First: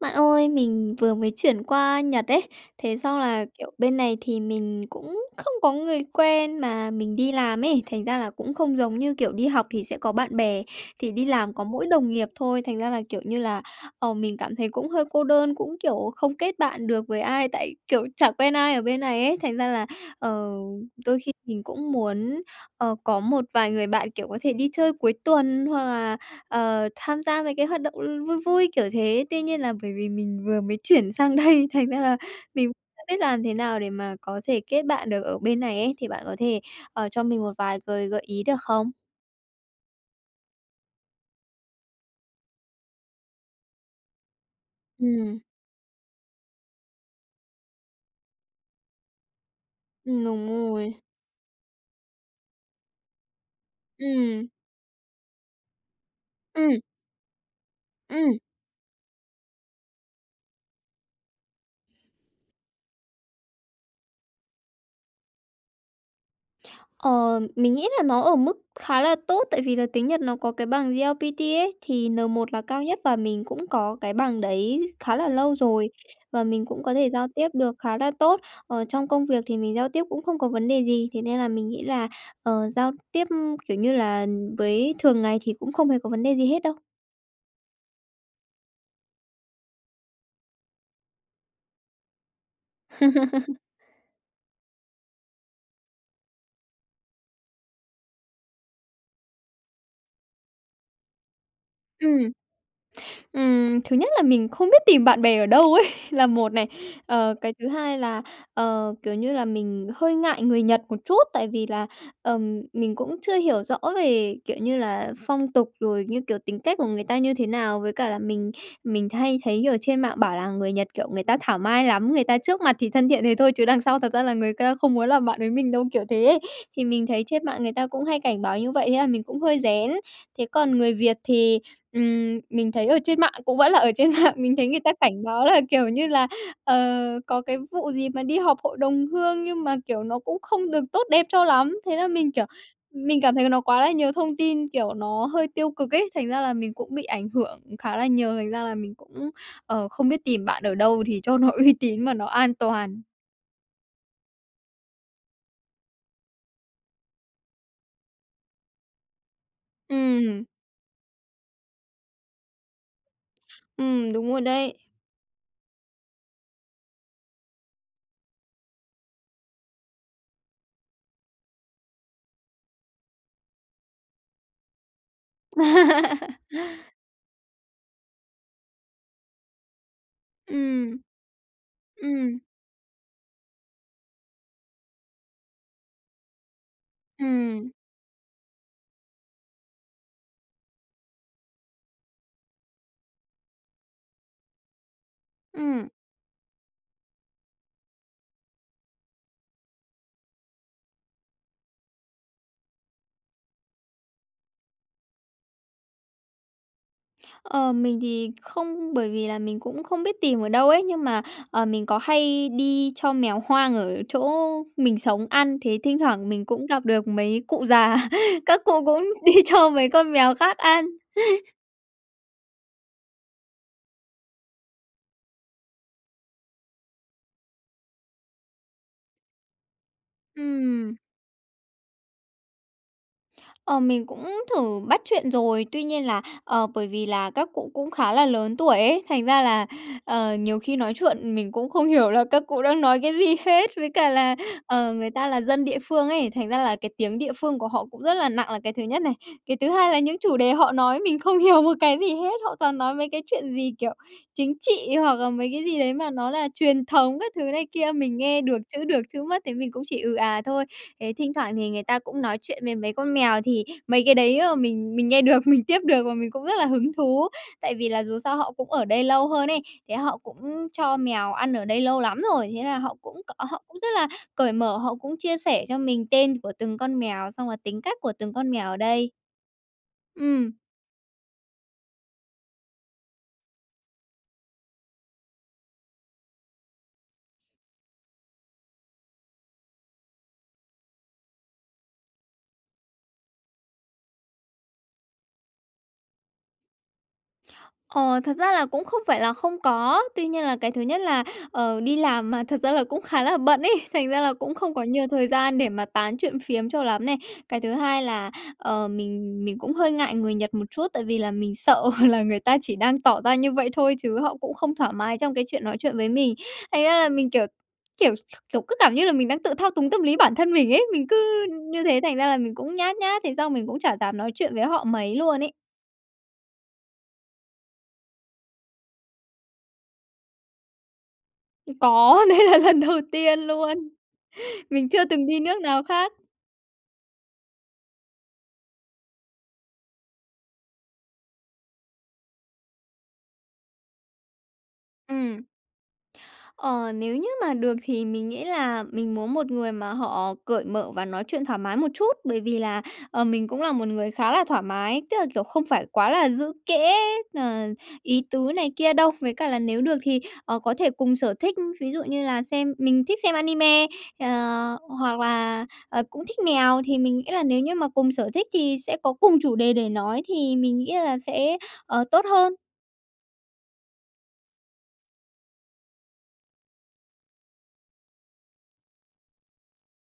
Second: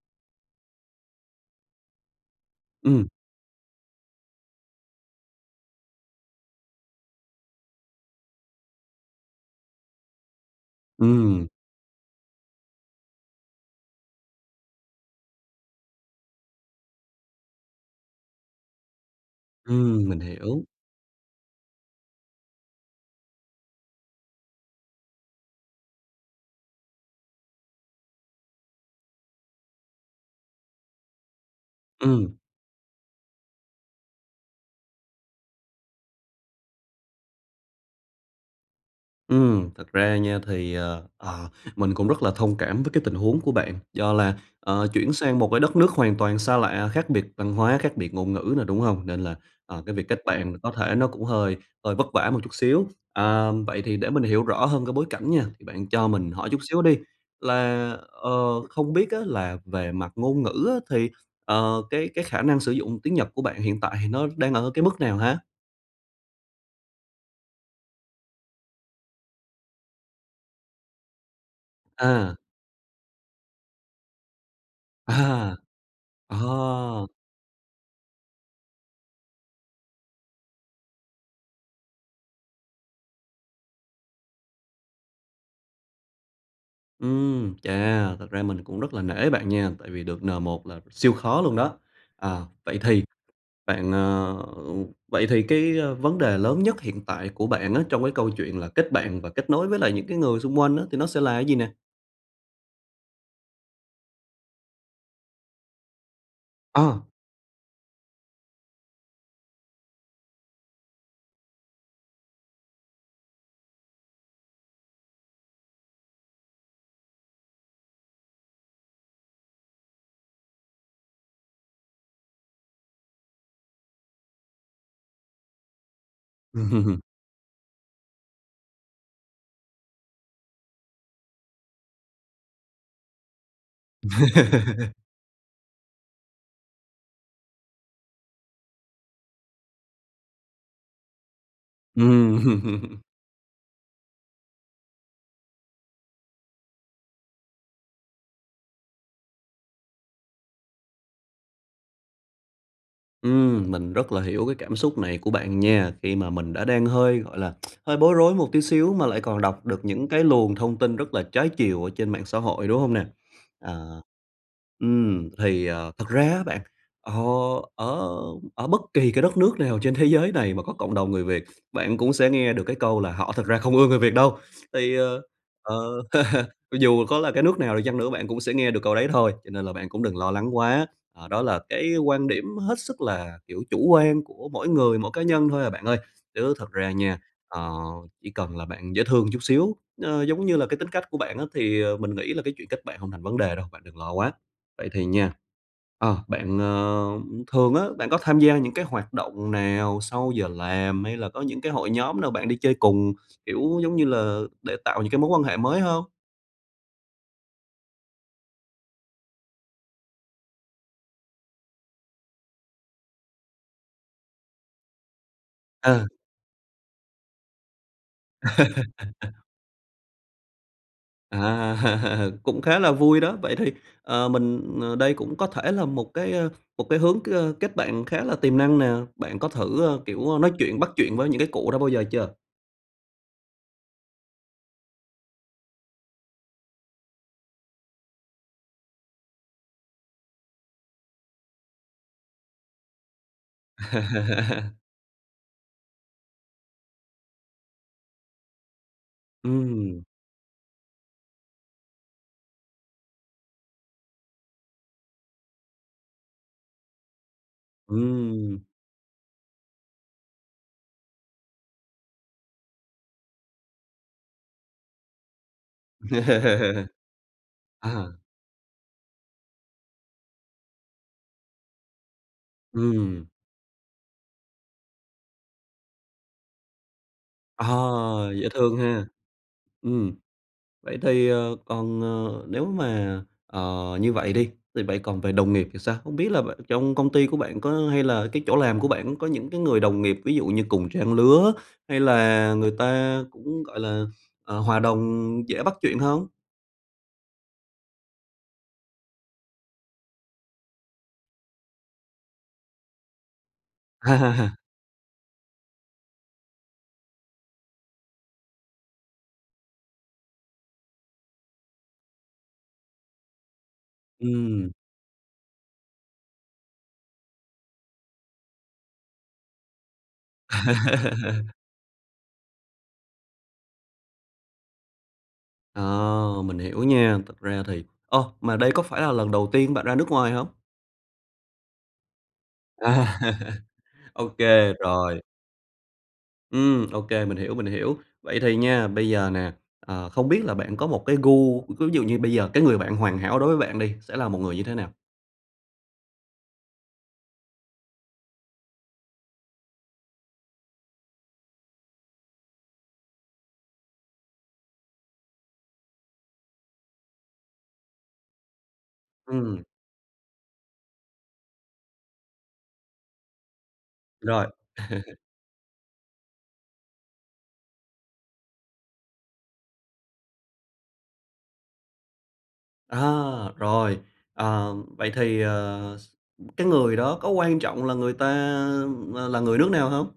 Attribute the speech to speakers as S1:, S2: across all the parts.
S1: Bạn ơi, mình vừa mới chuyển qua Nhật ấy. Thế
S2: Ừm.
S1: xong là, kiểu, bên này thì mình cũng không có người quen mà mình đi làm ấy, thành ra là cũng không giống như kiểu đi học thì sẽ có bạn bè, thì đi
S2: Ừm.
S1: làm có mỗi đồng nghiệp thôi. Thành ra là, kiểu như là, ờ, mình cảm thấy cũng hơi cô đơn, cũng, kiểu, không kết bạn được với ai. Tại, kiểu, chả quen ai ở bên này ấy. Thành ra là,
S2: Ừm, mình
S1: ờ,
S2: hiểu.
S1: đôi khi mình cũng muốn, ờ, có một vài người bạn, kiểu, có thể đi chơi cuối tuần hoặc là, ờ, tham gia mấy cái hoạt động, ừ, vui vui, kiểu thế. Tuy nhiên là bởi vì mình vừa mới chuyển sang đây, thành ra là
S2: Ừm.
S1: mình [unintelligible] biết làm thế nào để mà có thể kết bạn được ở bên này ấy. Thì bạn có thể, ờ, cho mình một vài gợi gợi ý được không?
S2: Ừm, thật ra nha thì, ờ, ờ, mình cũng rất là thông cảm với cái tình huống của bạn. Do là, ờ, chuyển sang
S1: Ừm.
S2: một cái đất nước hoàn toàn xa lạ, khác biệt văn hóa, khác biệt ngôn ngữ nữa, đúng hông? Nên là, à, cái việc kết
S1: Ừm, đúng
S2: bạn mà có
S1: rồi.
S2: thể nó cũng hơi hơi vất vả một chút xíu. À, vậy thì để mình hiểu
S1: Ừm.
S2: rõ hơn cái bối cảnh nha. Thì bạn cho mình hỏi chút
S1: Ừm.
S2: xíu đi, là, ờ,
S1: Ừm.
S2: không biết á, là về mặt ngôn ngữ á, thì, ờ, cái cái khả năng sử dụng tiếng Nhật của bạn hiện tại thì nó đang ở cái mức nào ha?
S1: Ờ, mình nghĩ là nó ở mức khá là tốt, tại vì là tiếng Nhật nó có cái bằng JLPT ấy thì N
S2: À.
S1: một là cao nhất, và mình cũng có cái bằng đấy khá là lâu
S2: À!
S1: rồi và mình cũng có
S2: Ồ!
S1: thể giao tiếp được khá là tốt. Ờ, trong công việc thì mình giao tiếp cũng không có vấn đề gì, thế nên là mình nghĩ là, ờ, giao tiếp, kiểu như là, với thường ngày thì cũng không hề có vấn đề gì hết đâu.
S2: Ừm, chà! Thật ra mình cũng rất là nể bạn nha, tại vì được N1 là siêu khó luôn đó. À, vậy thì bạn, ờ vậy thì cái vấn đề lớn nhất hiện tại của bạn á trong cái câu chuyện là kết bạn và kết nối với lại những cái người xung quanh á, thì nó sẽ là cái gì nè?
S1: Ừm. Ừm, thứ nhất là mình không biết tìm bạn bè ở đâu ấy, là một này.
S2: Ờ.
S1: Ờ, cái thứ hai là, ờ, kiểu như là, mình hơi ngại người Nhật một chút, tại vì là, ừm, mình cũng chưa hiểu rõ về, kiểu như là, phong tục rồi như kiểu tính cách của người ta như thế nào. Với cả là mình mình hay thấy, kiểu, trên mạng bảo là "Người Nhật, kiểu, người ta thảo mai lắm! Người ta trước mặt thì thân thiện thế thôi chứ đằng sau thật ra là người ta không muốn làm bạn với mình đâu", kiểu thế ấy. Thì mình thấy trên mạng người ta cũng hay cảnh báo như vậy thế là mình cũng hơi rén. Thế còn người Việt thì, ừm, mình thấy ở trên mạng cũng vẫn là ở trên mạng, mình thấy người ta cảnh báo là, kiểu như là, ờ, có cái vụ gì mà đi họp hội đồng hương nhưng mà, kiểu, nó cũng không được tốt đẹp cho lắm. Thế là mình, kiểu,
S2: Ừm.
S1: mình cảm thấy nó quá là nhiều thông tin, kiểu, nó hơi tiêu cực ấy, thành ra là mình cũng bị ảnh hưởng khá là nhiều, thành ra là mình cũng, ờ, không biết tìm bạn ở đâu thì cho nó uy tín mà nó an toàn.
S2: Ừm, mình rất là hiểu cái cảm xúc này của bạn nha, khi mà mình đã đang hơi, gọi là, hơi bối rối một tí xíu mà lại còn đọc được những cái
S1: Ừm.
S2: luồng thông tin rất là trái chiều ở trên mạng xã hội, đúng hông nè? À.
S1: Ừm, đúng rồi đấy.
S2: Ừm, thì, à, thật ra á bạn, ờ, ở ở bất kỳ cái đất nước nào trên thế giới này mà có cộng đồng người Việt, bạn cũng sẽ nghe được cái câu là "Họ thật ra không ưa người Việt đâu!" Thì, ờ, ờ, dù có là cái nước nào đi chăng nữa, bạn cũng sẽ nghe được câu đấy thôi, cho nên là bạn cũng đừng lo lắng quá,
S1: Ừm.
S2: ờ, đó là cái quan
S1: Ừm.
S2: điểm hết sức là, kiểu, chủ quan của mỗi người, mỗi cá nhân thôi à bạn ơi. Chứ thật ra nha, ờ,
S1: Ừm.
S2: chỉ cần là bạn dễ thương chút xíu, ờ, giống như là cái tính cách của bạn á, thì, ờ, mình nghĩ là cái chuyện kết bạn hông thành vấn đề đâu, bạn đừng lo quá. Vậy thì nha,
S1: Ừm.
S2: ờ, bạn, ờ thường á, bạn có tham gia những cái hoạt động nào sau giờ làm hay là có những cái hội nhóm nào bạn đi chơi cùng, kiểu, giống như là, để tạo những cái mối quan hệ mới hông?
S1: Ờ, mình thì không, bởi vì là mình cũng không biết tìm ở đâu ấy. Nhưng mà, ờ, mình có hay đi cho mèo hoang ở chỗ mình sống ăn, thế thỉnh
S2: Ừ.
S1: thoảng mình cũng gặp được mấy cụ già. Các cụ cũng đi cho mấy con mèo khác ăn.
S2: À, cũng khá là vui đó. Vậy thì, ờ, mình ờ, đây cũng có thể là một cái, ờ, một cái hướng k kết bạn khá là tiềm năng nè. Bạn có thử, ờ, kiểu, nói chuyện, bắt
S1: Ừm.
S2: chuyện với những cái cụ đó bao giờ chưa?
S1: Ờ, mình cũng thử bắt chuyện rồi. Tuy nhiên là, ờ, bởi vì là các cụ cũng khá là lớn tuổi ấy, thành ra là, ờ, nhiều khi nói chuyện mình cũng không hiểu là các cụ đang nói cái gì hết. Với cả là, ờ, người ta là dân địa phương ấy, thành ra là cái tiếng địa phương của họ cũng rất là nặng là cái thứ nhất này, cái thứ hai là
S2: Ừm.
S1: những chủ đề họ nói mình không hiểu một cái gì hết. Họ toàn nói mấy cái chuyện gì, kiểu, chính trị hoặc là mấy cái gì đấy mà nó là truyền thống các thứ này kia. Mình nghe được
S2: Ừm.
S1: chữ được, chữ mất thì mình cũng chỉ ừ à thôi. Ấy, thỉnh thoảng thì người ta cũng nói chuyện với mấy con mèo thì mấy cái đấy, ờ, mình mình nghe được, mình tiếp được và mình cũng rất là hứng thú. Tại vì là dù
S2: À.
S1: sao họ cũng ở đây lâu hơn ấy, thế họ cũng cho mèo ăn ở đây lâu lắm rồi. Thế là họ cũng
S2: Ừm.
S1: họ cũng rất là cởi mở, họ cũng chia sẻ cho mình tên của từng con mèo, xong là
S2: À,
S1: tính cách của từng
S2: dễ
S1: con mèo
S2: thương
S1: ở
S2: ha.
S1: đây.
S2: Ừm,
S1: Ừm.
S2: vậy thì, ờ, còn, ờ, nếu mà, ờ, như vậy đi, thì vậy còn về đồng nghiệp thì sao? Không biết là bạn trong công ty của bạn có hay là cái chỗ làm của bạn có những cái người đồng nghiệp ví dụ như cùng trang lứa hay là người ta cũng, gọi là, ờ, hòa đồng dễ bắt chuyện hông?
S1: Ờ, thật ra là cũng không phải là không có. Tuy nhiên là cái thứ nhất là, ờ, đi làm mà thật ra là cũng khá là bận ấy, thành ra là cũng không có nhiều thời gian để mà tán chuyện phiếm cho lắm này. Cái thứ hai là, ờ, mình mình cũng hơi ngại người Nhật một chút, tại vì là mình sợ là người ta chỉ đang tỏ ra như vậy thôi chứ họ cũng
S2: Ừm.
S1: không thoải mái trong cái chuyện nói chuyện với mình. Thành ra là mình, kiểu, kiểu, kiểu, cứ cảm như là mình đang tự thao túng tâm lý bản thân mình ấy. Mình cứ như thế thành ra là mình cũng nhát nhát, thế xong mình cũng chả dám nói chuyện với họ mấy luôn ấy.
S2: Ờ, mình hiểu nha, thực ra thì ơ, mà đây có phải là lần đầu tiên bạn ra nước ngoài hông?
S1: Có, đây là lần đầu
S2: À.
S1: tiên luôn.
S2: Ô kê,
S1: Mình chưa
S2: rồi.
S1: từng đi nước nào khác.
S2: Ừm, ô kê, mình hiểu, mình hiểu. Vậy thì nha, bây giờ nè, ờ, không biết là bạn có một cái gu ví dụ như bây giờ cái người bạn hoàn hảo đối với bạn đi, sẽ là một người như thế nào?
S1: Ừm. Ờ, nếu như mà được thì mình nghĩ là mình muốn một người mà họ cởi mở và nói chuyện thoải mái một chút, bởi vì là, ờ, mình cũng là một người khá là thoải mái, tức là, kiểu, không phải quá là giữ kẽ, ờ, ý tứ này kia đâu. Với cả là
S2: Ừm.
S1: nếu được thì, ờ, có thể cùng sở thích, ví dụ như là xem mình thích xem anime, ờ,
S2: Rồi.
S1: hoặc là, ờ, cũng thích mèo, thì mình nghĩ là nếu như mà cùng sở thích thì sẽ có cùng chủ đề để nói thì mình nghĩ là sẽ, ờ, tốt hơn.
S2: À, rồi. Ờ, vậy thì, ờ, s cái người đó có quan trọng là người ta là người nước nào hông?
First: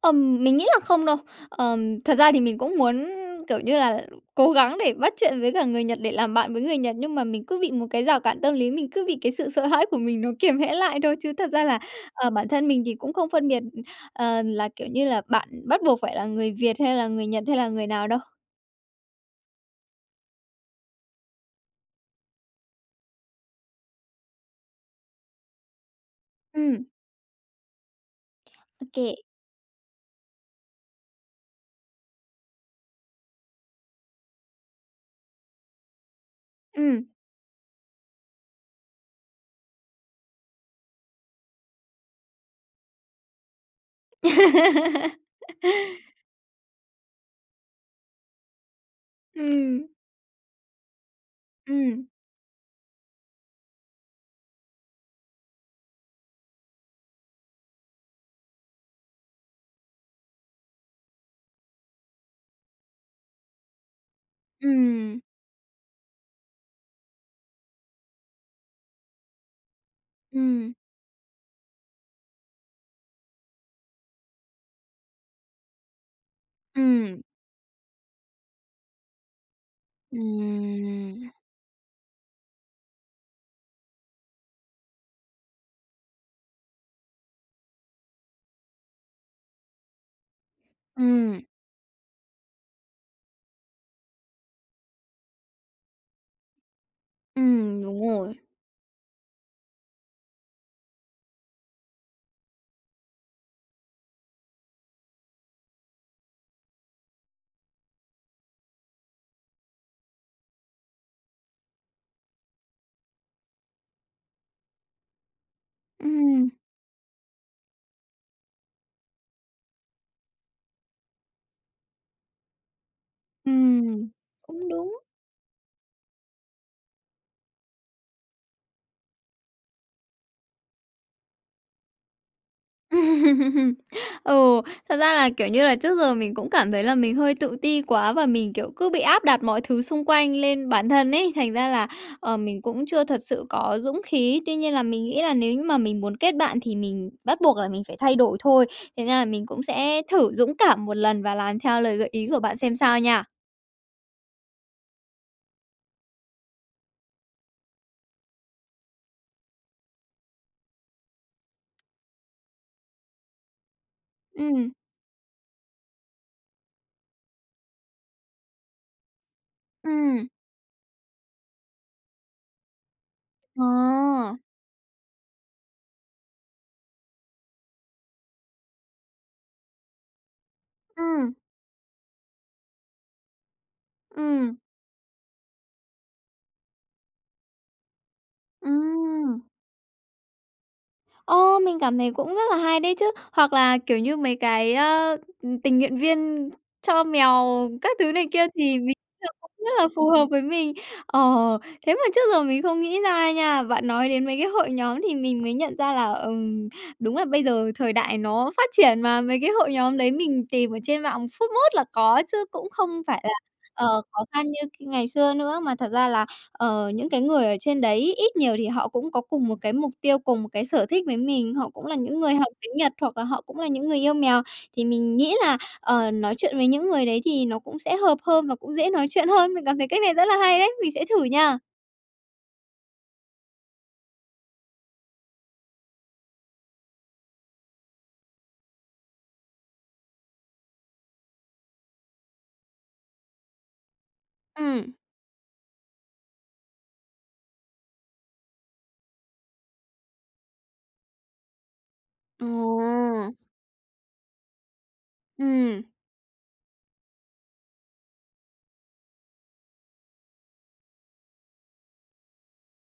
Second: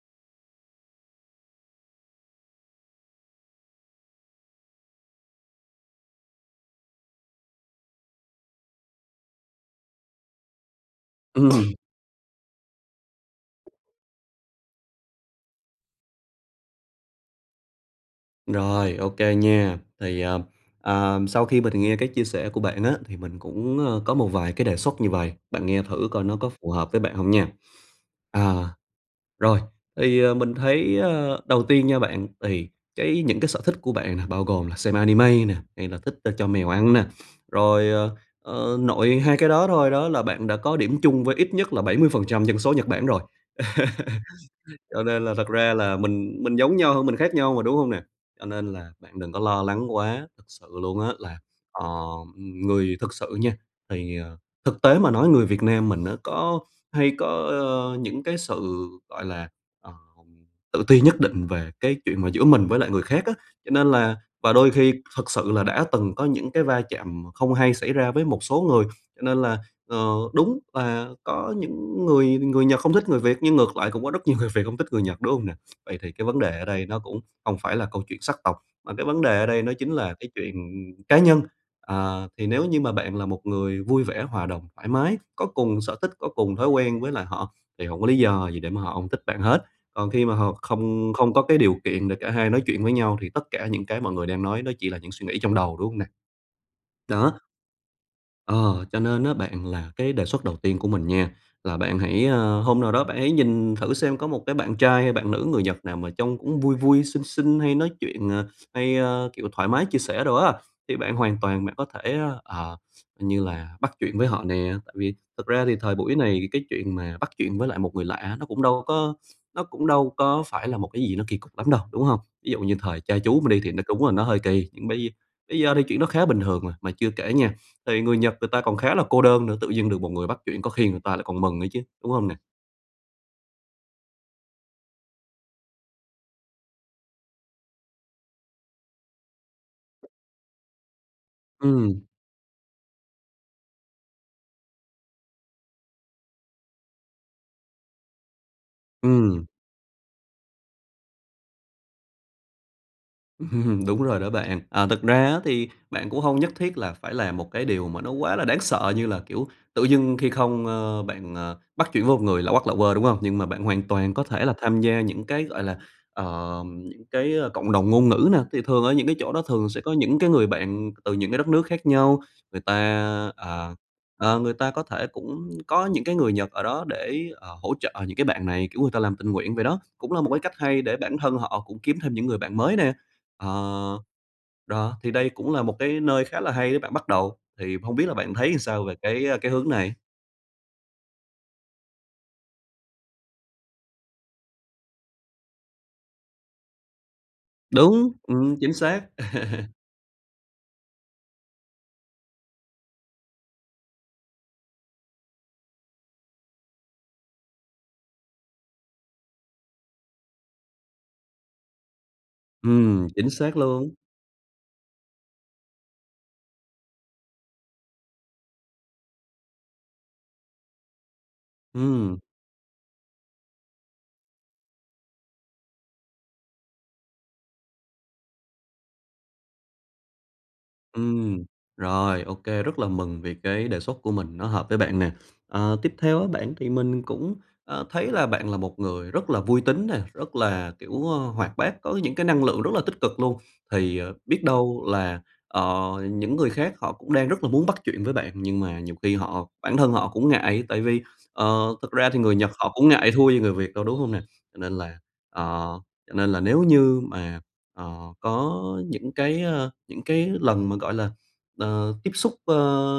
S1: Ừm, mình nghĩ là không đâu. Ờm, thật ra thì mình cũng muốn, kiểu như là, cố gắng để bắt chuyện với cả người Nhật để làm bạn với người Nhật, nhưng mà mình cứ bị một cái rào cản tâm lý, mình cứ bị cái sự sợ hãi của mình nó kiềm hãm lại thôi, chứ thật ra
S2: Ừm.
S1: là, ờ, bản thân mình thì cũng không phân biệt, ờ, là, kiểu như là, bạn bắt buộc phải là người Việt hay là người Nhật hay là người nào đâu.
S2: Rồi, ô kê nha! Thì, à, ờm, sau khi mình nghe cái chia sẻ của bạn á, thì mình cũng, ơ, có một vài cái đề xuất như vầy, bạn nghe thử coi nó có phù
S1: Ừm.
S2: hợp với bạn hông nha. À,
S1: Ô kê.
S2: rồi, thì mình thấy, ờ, đầu tiên nha bạn, thì cái những cái sở thích của bạn nè bao gồm là xem anime nè, hay là thích cho mèo ăn nè,
S1: Ừm.
S2: rồi, ờ, ơ, nội hai cái đó thôi đó là bạn đã có điểm chung với ít nhất là 70% dân số Nhật Bản rồi, cho nên là thật ra là mình mình giống nhau hơn mình khác nhau mà, đúng hông nè? Cho nên là bạn đừng có lo lắng
S1: Ừm.
S2: quá! Thực sự luôn á là, ờ,
S1: Ừm.
S2: người thực sự nha thì, ờ, thực tế mà nói người Việt Nam mình á có hay có, ơ, những cái sự, gọi là, ờ, tự ti nhất định về cái chuyện mà giữa mình với lại người khác á, cho nên là và đôi khi
S1: Ừm.
S2: thực sự là đã từng có những cái va chạm không hay xảy ra với một số người cho nên là, ờ, đúng
S1: Ừm.
S2: là có những người người Nhật không thích người Việt nhưng ngược lại cũng có rất nhiều người Việt hông thích người Nhật, đúng hông nè? Vậy thì cái vấn đề ở đây nó cũng
S1: Ừm.
S2: hông phải là câu chuyện sắc tộc, mà cái vấn đề ở đây nó chính là cái chuyện cá
S1: Ừm.
S2: nhân. À, thì nếu như mà bạn là một người vui vẻ, hòa đồng, thoải mái, có cùng sở thích, có cùng thói quen với lại họ thì hổng có lý do gì để mà họ hông thích bạn hết. Còn khi mà họ không không có
S1: Ừm.
S2: cái điều kiện để cả hai nói chuyện với nhau thì tất cả những cái mọi người đang nói nó chỉ là những suy nghĩ trong đầu, đúng hông nè? Đó!
S1: Ừm, đúng rồi.
S2: Ờ, cho nên á bạn, là cái đề xuất đầu tiên của mình nha là bạn hãy, ờ hôm nào đó bạn hãy nhìn thử xem có một cái bạn trai hay bạn nữ người Nhật nào mà trông cũng vui vui, xinh xinh hay nói chuyện, ờ, hay, ờ, kiểu thoải mái chia sẻ đồ á, thì bạn hoàn toàn bạn có thể, ờ, như là bắt chuyện với họ nè, tại vì thực ra thì thời buổi này
S1: Ừm.
S2: cái chuyện mà bắt chuyện với lại một người lạ nó cũng đâu có nó cũng đâu có phải là một cái gì nó kỳ cục lắm đâu, đúng hông? Ví dụ như thời cha chú mình đi thì nó đúng
S1: Ừm,
S2: là nó hơi kỳ,
S1: cũng
S2: nhưng
S1: đúng.
S2: bây bây giờ thì chuyện đó khá bình thường rồi. Mà chưa kể nha, thì người Nhật người ta còn khá là cô đơn nữa, tự dưng được một người bắt chuyện có khi người ta lại còn mừng nữa chứ, đúng hông nè?
S1: Ừ, thật ra là, kiểu như là, trước giờ mình cũng cảm thấy là mình hơi tự ti quá và mình, kiểu, cứ bị áp đặt mọi thứ xung quanh lên bản thân ấy, thành ra là,
S2: Ừm.
S1: ờ, mình cũng chưa thật sự có dũng khí. Tuy nhiên là mình nghĩ là nếu như mà mình muốn kết bạn thì mình bắt buộc là mình phải thay đổi thôi. Thành ra là
S2: Ừm.
S1: mình cũng sẽ thử dũng cảm một lần và làm theo lời gợi ý của bạn xem sao nha.
S2: Đúng rồi đó bạn. À, thực ra á thì bạn cũng hông nhất thiết là phải làm một cái điều mà nó quá là đáng sợ, như là, kiểu, tự dưng khi không, ơ, bạn, ờ, bắt chuyện với một người lạ hoắc lạ huơ, đúng hông? Nhưng mà bạn hoàn toàn có thể là
S1: Ừm.
S2: tham gia những cái, gọi là, ờ, những cái, ơ, cộng đồng ngôn ngữ nè, thì thường ở những cái chỗ đó thường sẽ có những
S1: Ừm.
S2: cái người bạn từ những cái đất nước khác nhau. Người ta, ờ,
S1: À.
S2: ờ, người ta có thể cũng có những cái người Nhật ở đó để, ờ, hỗ trợ những cái bạn này, kiểu người ta làm tình nguyện vậy đó. Cũng là một cái cách hay để bản
S1: Ừm.
S2: thân họ cũng kiếm thêm những người bạn mới nè. Ờ,
S1: Ừm.
S2: đó, thì đây cũng là một cái nơi khá là hay để bạn bắt đầu, thì hông biết là bạn thấy sao về cái, ơ,
S1: Ừm.
S2: cái hướng này?
S1: Ô! Mình cảm thấy cũng rất là hay đấy chứ. Hoặc là, kiểu như, mấy cái, ơ, ừ, tình nguyện viên cho mèo các thứ
S2: Đúng,
S1: này kia
S2: ừm, chính
S1: thì mình
S2: xác.
S1: [unintelligible] rất là phù hợp với mình. Ờ, thế mà trước giờ mình không nghĩ ra nha, bạn nói đến mấy cái hội nhóm thì mình mới nhận ra là, ừm, đúng là bây giờ thời đại nó phát triển mà, mấy cái hội nhóm đấy mình tìm ở trên mạng phút mốt là có chứ cũng không
S2: Ừm,
S1: phải
S2: chính
S1: là,
S2: xác
S1: ờ,
S2: luôn.
S1: khó khăn như k ngày xưa nữa. Mà thật ra là, ờ, những cái người ở trên đấy ít nhiều thì họ cũng có cùng một cái mục tiêu, cùng một cái sở thích với mình, họ cũng là
S2: Ừm.
S1: những người học tiếng Nhật hoặc là họ cũng là những người yêu mèo, thì mình nghĩ là, ờ, nói chuyện với những người đấy thì nó cũng sẽ hợp hơn và cũng dễ nói chuyện hơn. Mình cảm thấy cách này rất là hay đấy, mình sẽ thử
S2: Ừm,
S1: nha.
S2: rồi, ô kê, rất là mừng vì cái đề xuất của mình nó hợp với bạn nè. Ờ, tiếp theo á bạn thì mình cũng, ờ, thấy là bạn là một người rất là vui tính nè, rất là, kiểu, ơ, hoạt bát, có những cái năng lượng rất là tích cực luôn. Thì, ờ, biết đâu
S1: Ừm.
S2: là, ờ, những người khác họ cũng đang rất là muốn bắt chuyện với bạn nhưng mà nhiều khi họ bản thân họ cũng ngại, tại vì, ờ, thực ra thì người Nhật họ cũng ngại thua
S1: Ồ.
S2: gì người Việt đâu, đúng hông nè? Cho nên là ờ,
S1: Ừm.
S2: cho nên là nếu như mà, ờ, có những cái, ơ, những cái lần mà, gọi là, ờ, tiếp xúc, ơ,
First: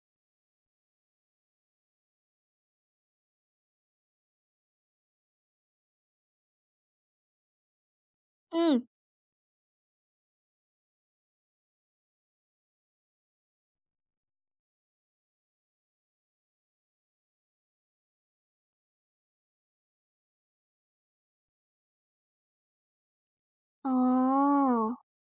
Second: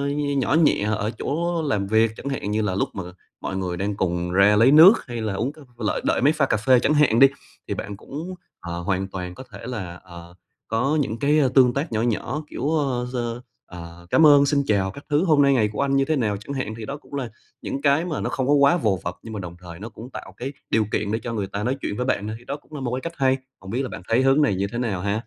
S2: nh nhỏ nhẹ ở chỗ làm việc, chẳng hạn như là lúc mà mọi người đang cùng ra lấy nước, hay là uống c lợi đợi máy pha cà phê chẳng hạn đi, thì bạn cũng, ờ,
S1: Ừm.
S2: hoàn toàn có thể là, ờ, có những cái tương tác nhỏ nhỏ, kiểu, ơ, giơ ờ, "Cám ơn", "Xin chào" các thứ, "Hôm nay ngày của anh như thế nào?" chẳng hạn. Thì đó cũng là những cái mà nó không có quá vồ vập, nhưng mà đồng thời nó cũng tạo cái điều kiện để cho người ta nói chuyện với bạn thôi, thì đó cũng là một cái cách hay. Hông biết là bạn thấy hướng này như thế nào
S1: Ồ.
S2: ha?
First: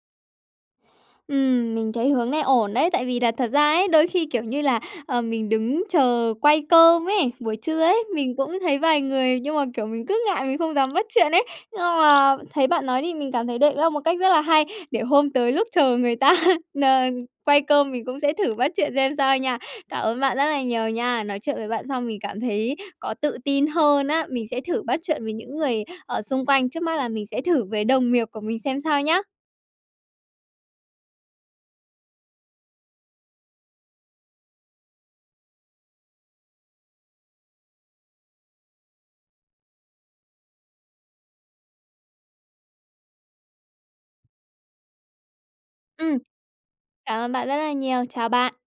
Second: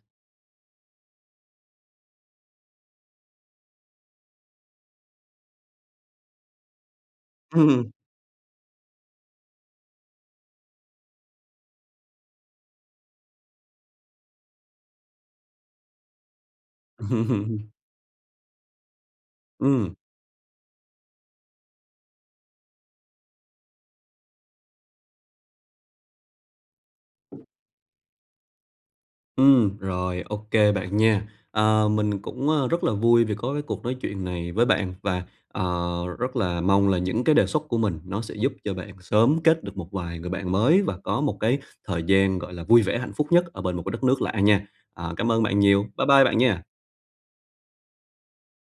S1: Ừm, mình thấy hướng này ổn đấy, tại vì là thật ra ấy, đôi khi, kiểu như là, ờ, mình đứng chờ quay cơm ấy, buổi trưa
S2: Ừm.
S1: ấy, mình cũng thấy vài người nhưng mà, kiểu, mình cứ ngại mình không dám bắt chuyện ấy. Nhưng mà thấy bạn nói thì mình cảm thấy đây là một cách rất là hay, để hôm tới lúc chờ người ta n quay
S2: Ừm.
S1: cơm mình cũng sẽ thử bắt chuyện xem sao nha.
S2: Ừm.
S1: Cảm ơn bạn rất là nhiều nha. Nói chuyện với bạn xong mình cảm thấy có tự tin hơn á, mình sẽ thử bắt chuyện với những người, ở, xung quanh, trước mắt là mình sẽ thử với đồng nghiệp của mình xem sao nhá.
S2: Ừm, rồi, ô kê bạn nha. Ờ, mình cũng, a, rất là vui vì có cái cuộc nói chuyện này với bạn và, ờ, rất là mong là những cái đề xuất của mình nó sẽ giúp cho bạn sớm kết được một vài người bạn mới và có một cái thời gian, gọi là, vui vẻ, hạnh phúc nhất ở bên một cái đất nước lạ nha. À, cảm ơn bạn nhiều. Bye
S1: Ừm.
S2: bye bạn nha.
S1: Cảm ơn bạn rất là nhiều. Chào bạn.